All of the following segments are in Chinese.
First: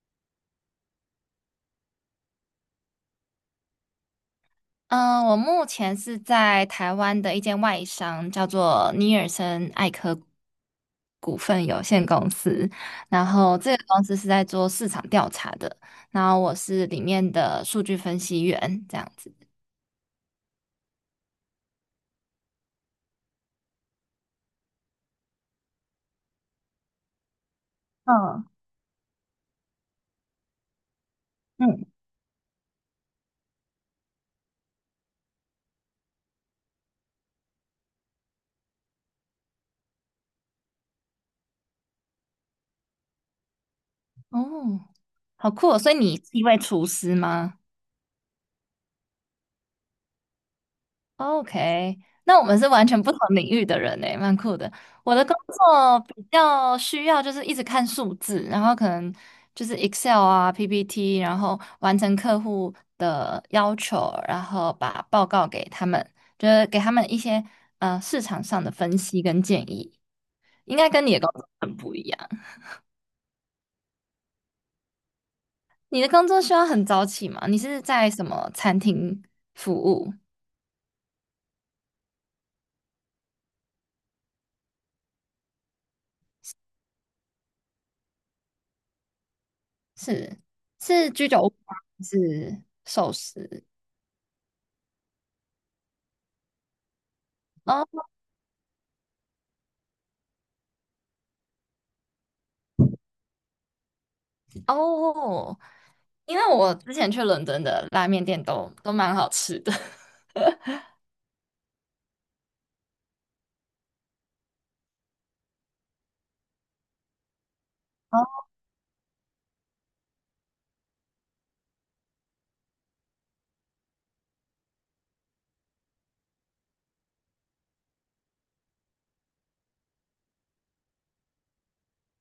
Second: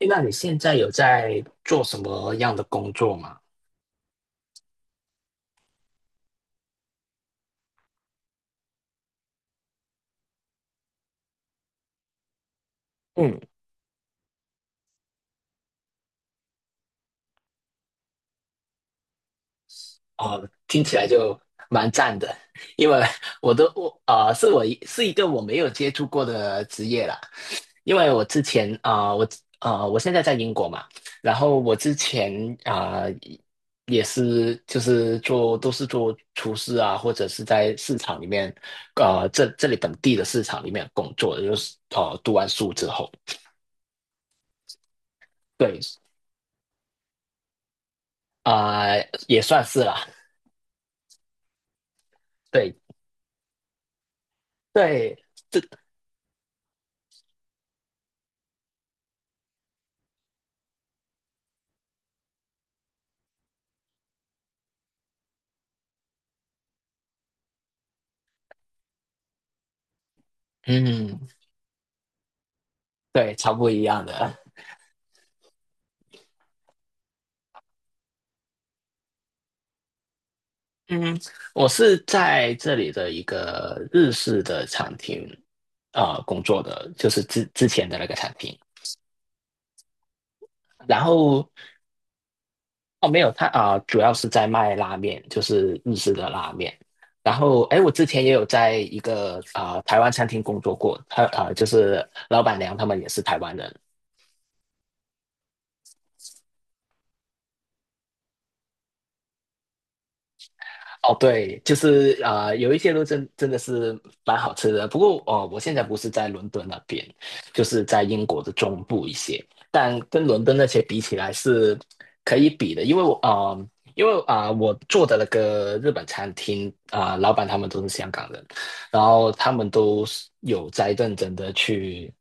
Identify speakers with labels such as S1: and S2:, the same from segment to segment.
S1: 诶那你现在有在做什么样的工作吗？
S2: 嗯，我目前是在台湾的一间外商，叫做尼尔森艾科股份有限公司。然
S1: 嗯。
S2: 后这个公司是在做市场调查的，然后我是里面的数据分析员，这样子。
S1: 哦，听起来就蛮赞的。因为我都我啊，是我一是一个我没有接触过的职业啦。因为我之
S2: 嗯
S1: 前啊、呃我啊，我现在在英国嘛。然后我
S2: 嗯，
S1: 之前啊、呃也是就是做都是做厨师啊，或者是在市场里面，啊，这里本地的市场里面工作的，就是哦，读完书之后，
S2: 哦，好酷哦！所以
S1: 对
S2: 你是一位厨师吗？
S1: 啊、也算是啦。
S2: OK，那我们是
S1: 对
S2: 完全不同领域的人诶，蛮酷的。我
S1: 对，
S2: 的工
S1: 这
S2: 作比较需要就是一直看数字，然后可能就是 Excel 啊、PPT，然后完成客户的要求，然后把报告给他们，就是给他们一些市场上的分析跟建议。应该跟你
S1: 嗯，
S2: 的工作很不一样。
S1: 对，超不一样的。
S2: 你的工作需要很早起吗？你是在什么餐厅服务？
S1: 嗯。我是在这里的一个日式的餐厅工作的，就是之前的那个餐厅。
S2: 是
S1: 然
S2: 是居酒
S1: 后
S2: 屋吗？还是
S1: 哦，
S2: 寿
S1: 没有，他
S2: 司？
S1: 主要是在卖拉面，就是日式的拉面。然后哎，我之
S2: 哦
S1: 前也有在一个台湾餐厅工作过，他就是老板娘他们也是台湾人。
S2: 哦，因为我之前去伦敦的拉面店都蛮好吃的。
S1: 哦，对，就是有一些路真的是蛮好吃的。不过我现在不是在伦敦那边，就是在
S2: 哦，
S1: 英国的中部一些，但跟伦敦那些比起来是可以比的。因为我做的那个日本餐厅老板他们都是香港人，然后他们都是有在认真的去，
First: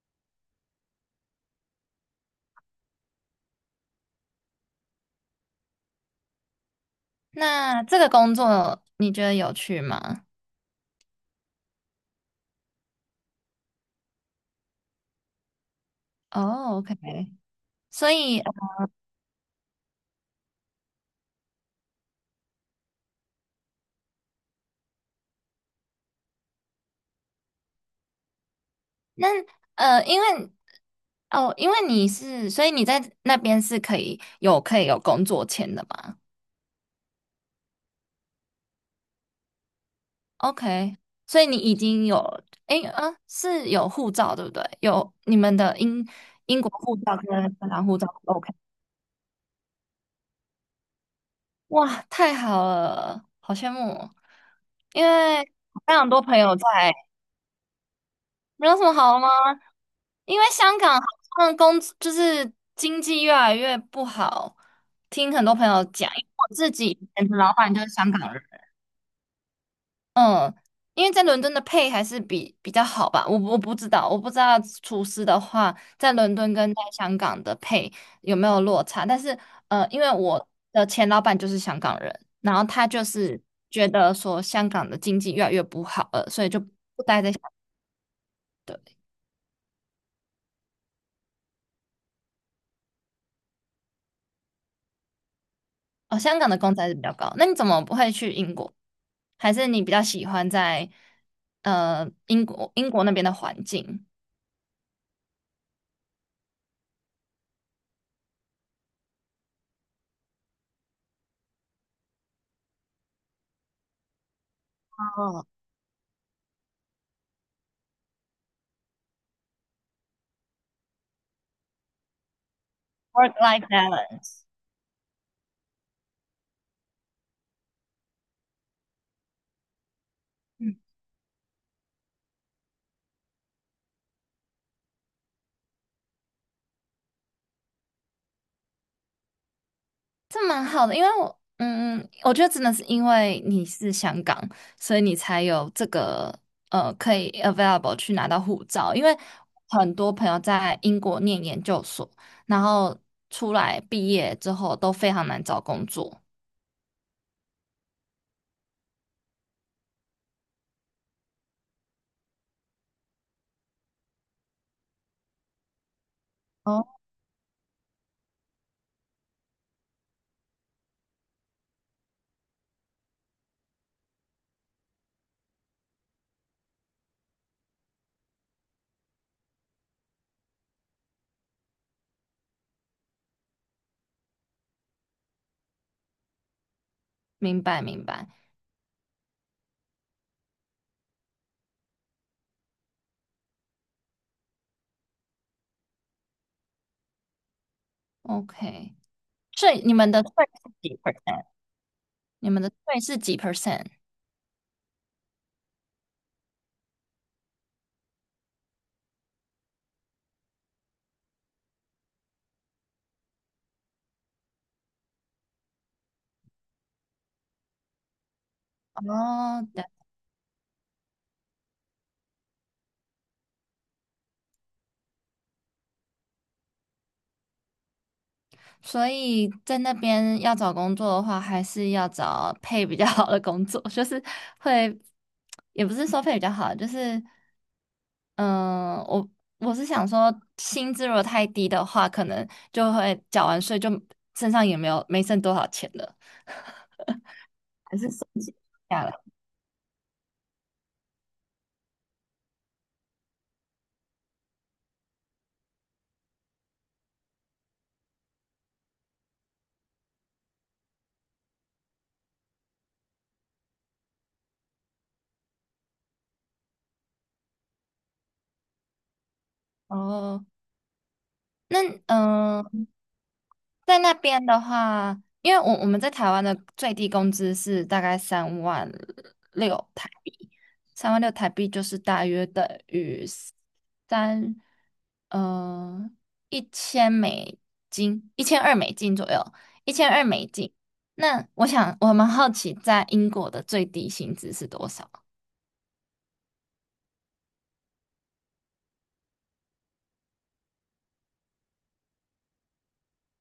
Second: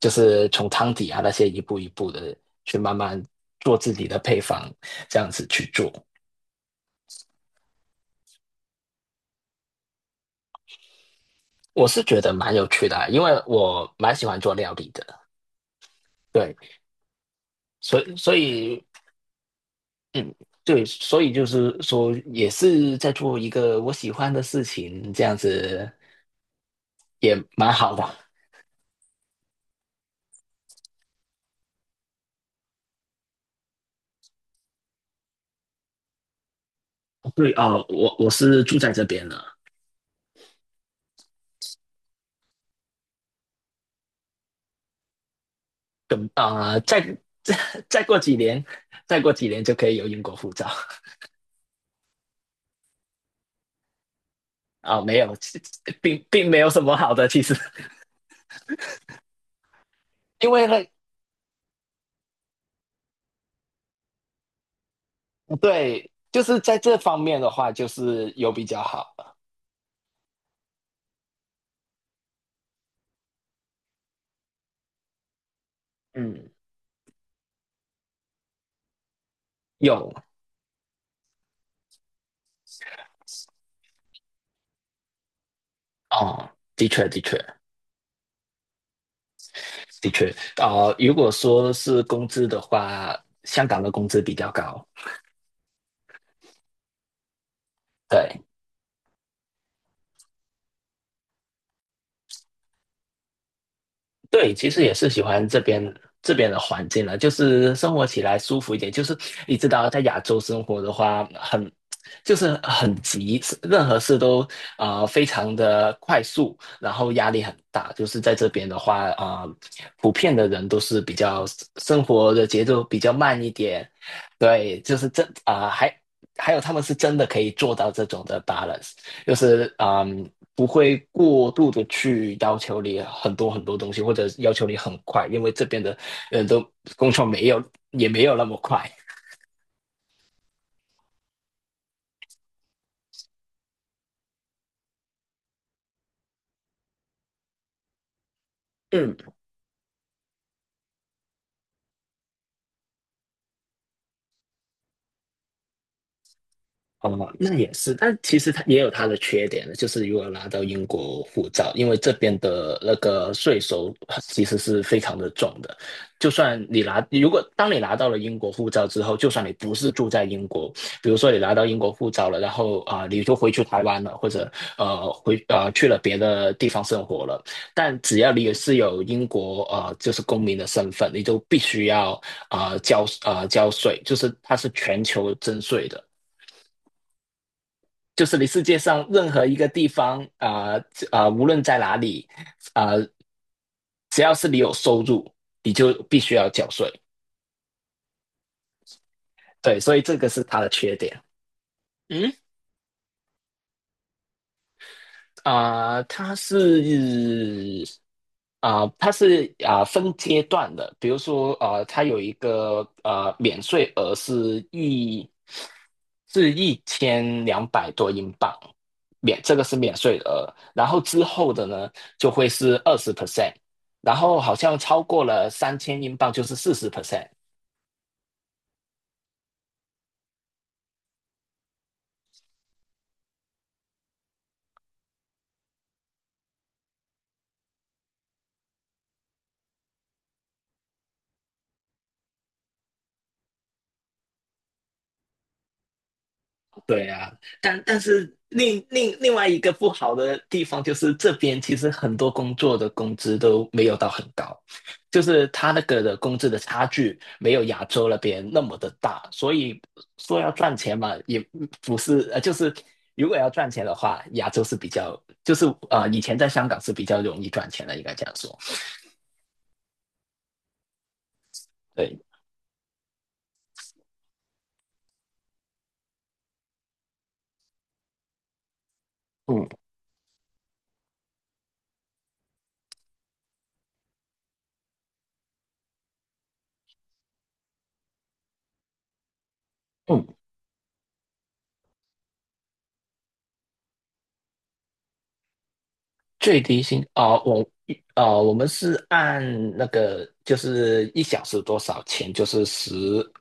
S1: 就是从汤底啊那些一步一步的去慢慢做自己的配方，这样子去做。
S2: 那这个工作你觉得有趣吗？
S1: 我是觉得蛮有趣的啊，因为我蛮喜欢做料理的。对，
S2: 哦，OK，
S1: 所
S2: 所
S1: 以所
S2: 以
S1: 以嗯，对，所以就是说，也是在做一个我喜欢的事情，这样子也蛮好的。
S2: 那因为哦，因为你是，所以你在那边是可以有可以有工作签的吗
S1: 对啊，哦我是住在这边了，
S2: ？OK，所以你已经有，诶，是有护照对不对？有你们的英
S1: 等
S2: 英国
S1: 啊、呃
S2: 护
S1: 再
S2: 照跟
S1: 再
S2: 芬兰护
S1: 再
S2: 照
S1: 过几
S2: ，OK。
S1: 年，再过几年就可以有英国护照。
S2: 哇，太好了，好羡慕哦！因
S1: 没有，
S2: 为
S1: 其
S2: 非常多
S1: 并
S2: 朋
S1: 并
S2: 友
S1: 没
S2: 在，
S1: 有什么好的，其实。
S2: 没有什么好吗？因为
S1: 因为呢，
S2: 香港好像工就是经济越来越不好，听很多朋友
S1: 对，
S2: 讲，因为
S1: 就
S2: 我
S1: 是
S2: 自
S1: 在
S2: 己
S1: 这
S2: 以
S1: 方
S2: 前的
S1: 面的
S2: 老
S1: 话，
S2: 板就
S1: 就
S2: 是香
S1: 是
S2: 港人。
S1: 有比较好。
S2: 嗯，因为在伦敦的配还是比较好吧，我不知道，我不知道厨师的话在伦
S1: 嗯。
S2: 敦跟在香港的配有没有落差，但是因为
S1: 有
S2: 我的前老板就是香港人，然后他就是觉得说香港的经济越来越不好了，所
S1: 哦。
S2: 以就
S1: 的
S2: 不
S1: 确，的
S2: 待在
S1: 确，
S2: 香对，
S1: 的确。如果说是工资的话，香港的工资比较高。
S2: 哦，香港的工资还是比较高，那你怎么不会去
S1: 对，
S2: 英国？还是你比较喜欢在英国那边的环境？
S1: 对，其实也是喜欢这边的环境了，就是生活起来舒服一点。就是你知道，在亚洲生活的话，就是很急，任何事都非
S2: 哦
S1: 常的快速，然后压力很大。就是在这边的话，普遍的人都是生活的节奏比较
S2: ，work
S1: 慢一
S2: life
S1: 点。
S2: balance。
S1: 对，就是真啊、还还有他们是真的可以做到这种的 balance。就是不会过度的去要求你很多很多东西，或者要求你很快，因为这边的人都工作没有也没有那么快。
S2: 这蛮好的，因为我，嗯，我觉得真的是因为你是香港，所以你才有这个可以 available 去拿到护照。因
S1: 嗯。
S2: 为很多朋友在英国念研究所，然后出来毕业之后都非常难找工作。
S1: 哦，那也是，但其实它也有它的缺点。就是如果拿到英国护照，因为这边的那个税收其实是非常的重的。就算你
S2: 哦，
S1: 拿，如果当你拿到了英国护照之后，就算你不是住在英国，比如说你拿到英国护照了，然后你就回去台湾了，或者呃回呃去了别的地方生活了，但只要你是有英国就是公民的身份，你就必须要交税，就是它是全球征税的。
S2: 明白明
S1: 就
S2: 白
S1: 是你世界上任何一个地方无论在哪里啊、呃只要是你有收入，你就必须要缴税。
S2: ，OK。所
S1: 对，
S2: 以你
S1: 所以
S2: 们
S1: 这
S2: 的
S1: 个
S2: 税
S1: 是它的
S2: 是
S1: 缺
S2: 几
S1: 点。
S2: percent？
S1: 嗯。
S2: 你们的税是几 percent？
S1: 啊、它是它是分阶段的。比如说它有一个免税额，是1,200多英镑。这个
S2: 哦，
S1: 是免税额，然后之后的呢就会是20%，然后好像超过了3,000英镑就是40%。
S2: 所以在那边要找工作的话，还是要找配比较好的工作，就是会，也不是说配比较好，就是嗯，我我是想说，薪资如果太低的话，可能就会缴完税就身上也没有没剩多少钱了，
S1: 对啊，但
S2: 还
S1: 但
S2: 是省
S1: 是
S2: 下
S1: 另
S2: 下
S1: 另
S2: 来。
S1: 另外一个不好的地方，就是这边其实很多工作的工资都没有到很高，就是他那个的工资的差距没有亚洲那边那么的大。所以说要赚钱嘛，也不是，就是如果要赚钱的话，亚洲是比较就是，以前在香港是比较容易赚钱的，应该这样说。
S2: 哦，那
S1: 对。
S2: 嗯、呃在那边的话，因为我们在台湾的最低工资是大概三万
S1: 嗯
S2: 六台币，三万六台币就是大约等于三，呃，一千美金，一千二美金左右，一千
S1: 嗯，
S2: 二美金。那我想，我蛮好奇，在英国的最低薪资是多少？
S1: 最低薪哦，我哦，我们是按那个就是一小时多少钱，就是十，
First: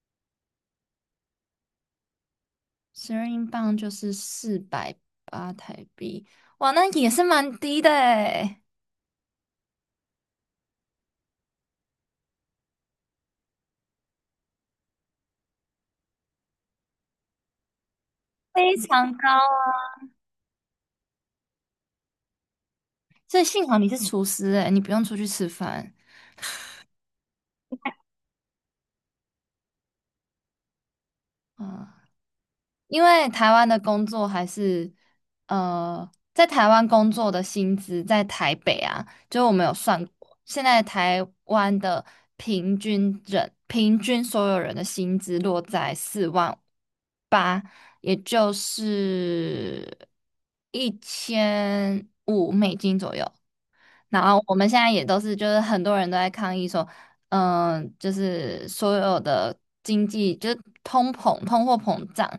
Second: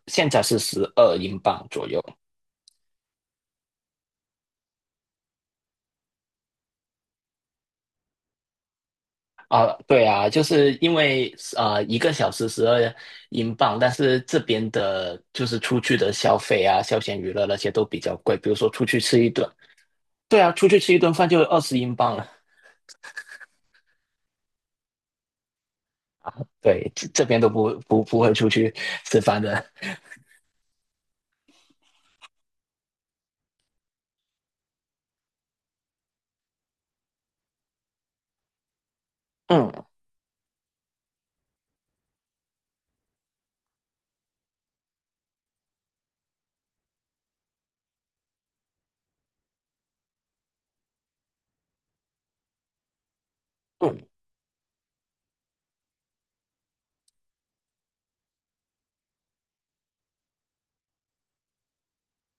S1: 现在是十二英镑左右。
S2: 12英镑就是480台币，哇，那也是蛮低的诶，
S1: 啊，对啊，就是因为1个小时12英镑。但是这边的就是出去的消费啊，休闲娱乐那些都比较贵，比如说
S2: 非
S1: 出去
S2: 常
S1: 吃一
S2: 高
S1: 顿，
S2: 啊
S1: 对啊，出去吃一顿饭就20英镑了。
S2: 所以幸好你是厨师、欸，你不用出去吃饭，
S1: 对，这边都不会出去吃饭的。
S2: 嗯，因为台湾的工作还是，呃，在台湾工作的薪资在台北啊，就我们
S1: 嗯
S2: 有算过，现在台湾的平均人平均所有人的薪资落在4万8，也就是1500美金左右。
S1: 嗯。
S2: 然后我们现在也都是，就是很多人都在抗议说，就是所有的经济就是通膨、通货膨胀，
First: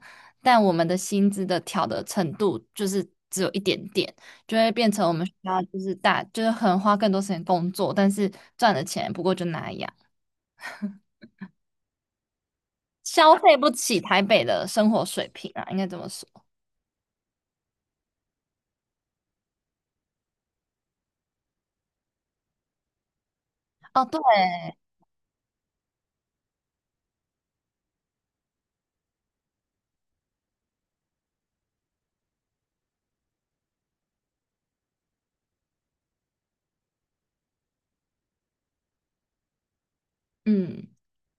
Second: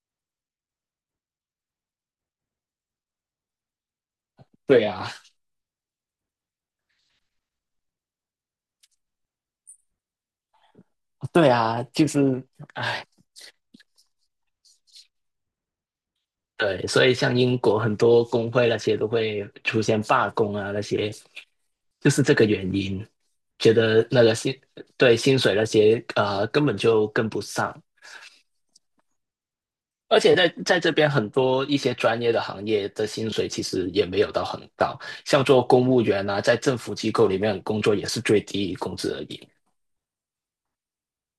S2: 但我们的薪资的调的程度就是只有一点点，就会
S1: 对
S2: 变成
S1: 啊，
S2: 我们需要就是大就是很花更多时间工作，但是赚的钱不过就那样，
S1: 对啊，就是。唉
S2: 消费不起台北的生活水平啊，应该这么说。
S1: 对，所以像英国很多工会那些都会出现罢工啊，那些就是这个原因，觉
S2: 哦，
S1: 得
S2: 对。
S1: 那个对，薪水那些根本就跟不上。而且在这边很多一些专业的行业的薪水其实也没有到很高，像做公务员啊，在政府机构里面工作也是最低工资而已。
S2: 嗯，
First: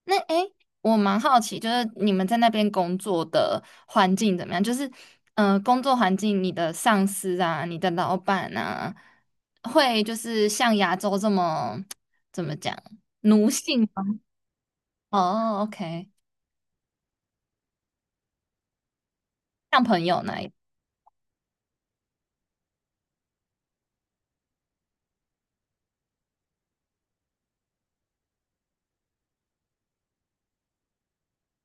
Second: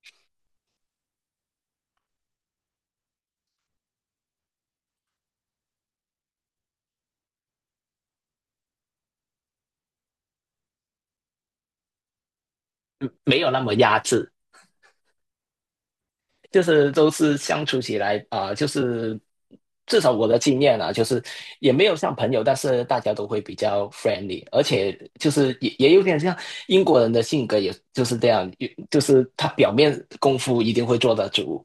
S2: 那诶，我蛮好奇，就是你们在那边工作的环境怎么样？就是，嗯，工作环境，你的上司啊，你的老板啊，会就是像亚洲这么 怎么讲
S1: 嗯没
S2: 奴
S1: 有那么
S2: 性
S1: 压
S2: 吗？
S1: 制。
S2: 哦，OK，
S1: 就是都是相处起来就是
S2: 像
S1: 至
S2: 朋
S1: 少
S2: 友
S1: 我的
S2: 那一，
S1: 经验啊，就是也没有像朋友，但是大家都会比较 friendly，而且就是也有点像英国人的性格，也就是这样。就是他表面功夫一定会做得足，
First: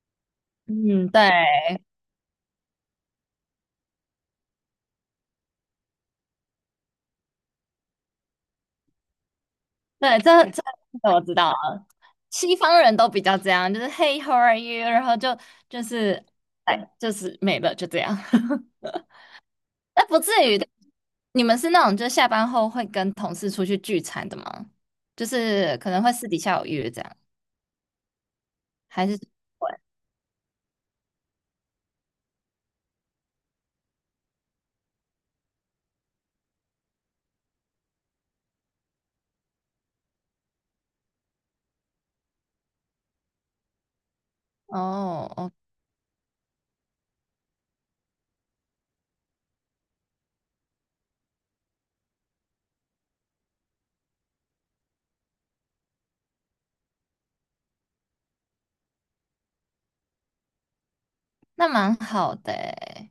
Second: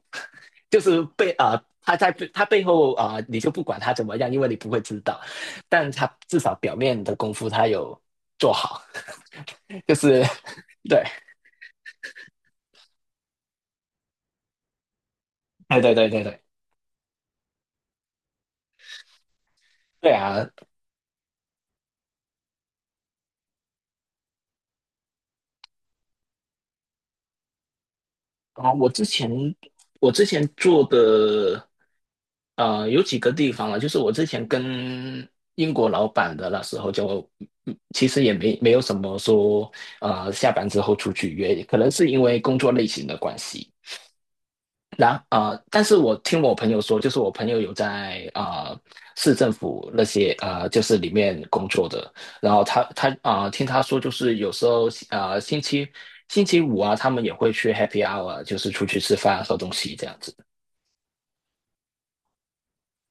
S1: 就是
S2: 嗯，对
S1: 他在他背后你就不管他怎么样，因为你不会知道，但他至少表面的功夫他有做好，就
S2: 对，
S1: 是。
S2: 这 这
S1: 对。
S2: 这我知道了，西方人都比较这样，就是 Hey, how are you？然后就
S1: 哎，
S2: 就
S1: 对对对
S2: 是
S1: 对，
S2: 哎，就是没了，就这样。那
S1: 对
S2: 不至
S1: 啊。
S2: 于的。你们是那种就下班后会跟同事出去聚餐的吗？就是可能会私底下有约这样，
S1: 啊，我之
S2: 还是
S1: 前
S2: 会？
S1: 我之前做的，有几个地方啊，就是我之前跟英国老板的那时候就，其实也没有什么说，下班之后出去约，可能是因为工作类型的关系。
S2: 哦哦，
S1: 但是我听我朋友说，就是我朋友有在市政府那些啊，就是里面工作的。然后他听他说，就是有时候啊，星期五啊，他们也会去 happy hour，就是出去吃饭喝东西这样子。
S2: 那蛮好的诶，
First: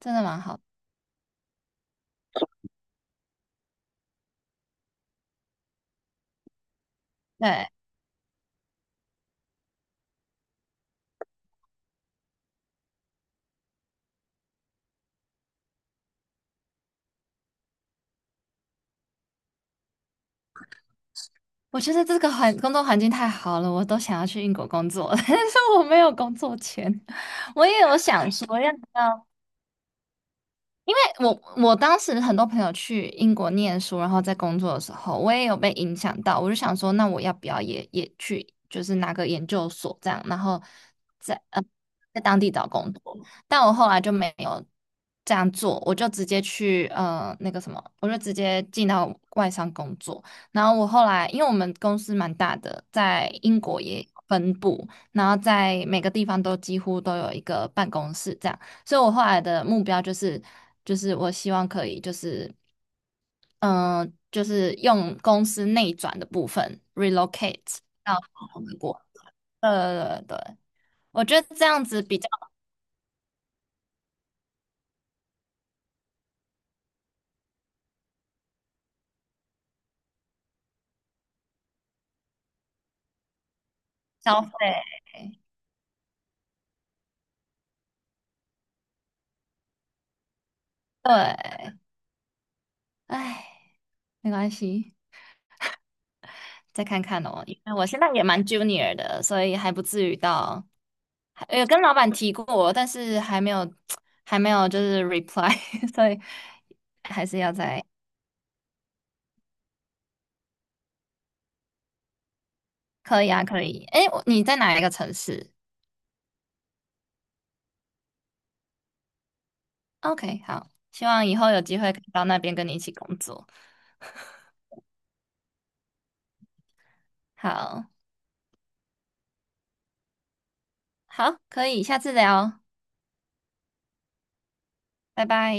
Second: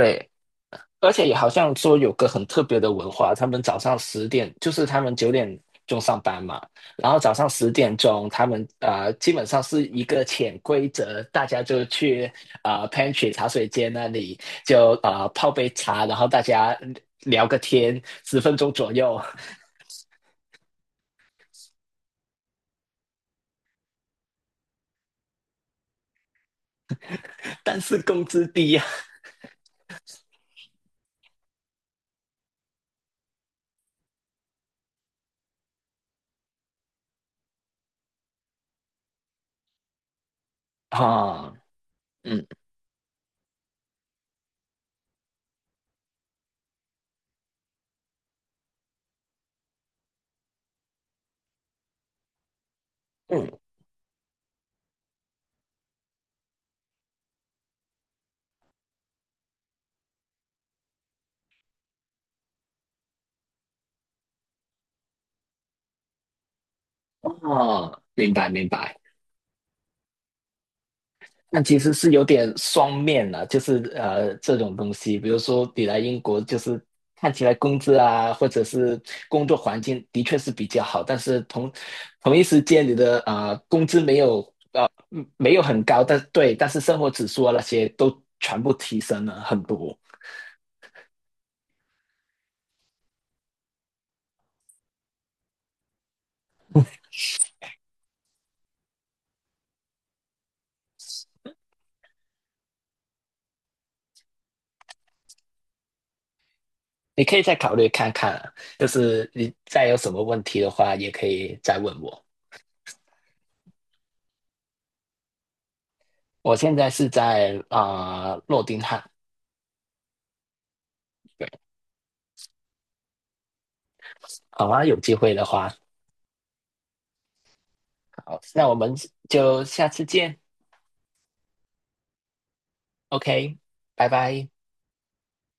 S2: 真的蛮好。
S1: 而且也好像说有个很特别的文化，他们早上十点，就是他们9点钟上班嘛，然后早上
S2: 对，
S1: 10点钟，他们基本上是一个潜规则，大家就去pantry 茶水间那里就泡杯茶，然后大家聊个天，10分钟左右。
S2: 我觉得这个环工作环境太好了，我都想要去英国工作了，但是我没有工作签。我
S1: 但
S2: 也有
S1: 是工
S2: 想
S1: 资
S2: 说要
S1: 低
S2: 不
S1: 啊。
S2: 要我当时很多朋友去英国念书，然后在工作的时候，我也有被影响到。我就想说，那我要不要也去，就是拿个研究所这样，然后 在
S1: 啊，
S2: 在当
S1: 嗯
S2: 地找工作。但我后来就没有这样做，我就直接去那个什么，我就直接进到外商工作。然后我后来，因为我们公司蛮大的，在
S1: 嗯，
S2: 英国也有分部，然后在每个地方都几乎都有一个办公室这样。所以我后来的目标就是，就是我希望可以，就是，嗯、就是用公司内转的部分 relocate
S1: 哦，
S2: 到
S1: 明
S2: 不
S1: 白
S2: 同
S1: 明
S2: 的
S1: 白。
S2: 国。对对对，我觉得
S1: 但
S2: 这
S1: 其
S2: 样
S1: 实
S2: 子
S1: 是
S2: 比
S1: 有
S2: 较
S1: 点双面了，就是这种东西，比如说你来英国，就是看起来工资啊，或者是工作环境的确是比较好，但是同一时间你的工资
S2: 消费。
S1: 没有很高。但对，但是生活指数啊那些都全部提升了很多。
S2: 对，唉，没关系，再看看哦，因为我现在也蛮 junior 的，所以还不至于到，还有跟老板提过，但是还没有，还没有就是 reply，所以
S1: 你
S2: 还
S1: 可
S2: 是
S1: 以
S2: 要
S1: 再考
S2: 在。
S1: 虑看看啊，就是你再有什么问题的话，也可以再问我。
S2: 可以啊，可以。哎，我你在哪一个城市
S1: 我现在是在诺丁汉。
S2: ？OK，好，希望以
S1: 对，
S2: 后有机会可以到那边跟你一起工作。
S1: 好啊，有机会的话。
S2: 好，
S1: 好，那我们就下次见
S2: 好，可以，下次聊，
S1: ，OK，拜拜。
S2: 拜拜。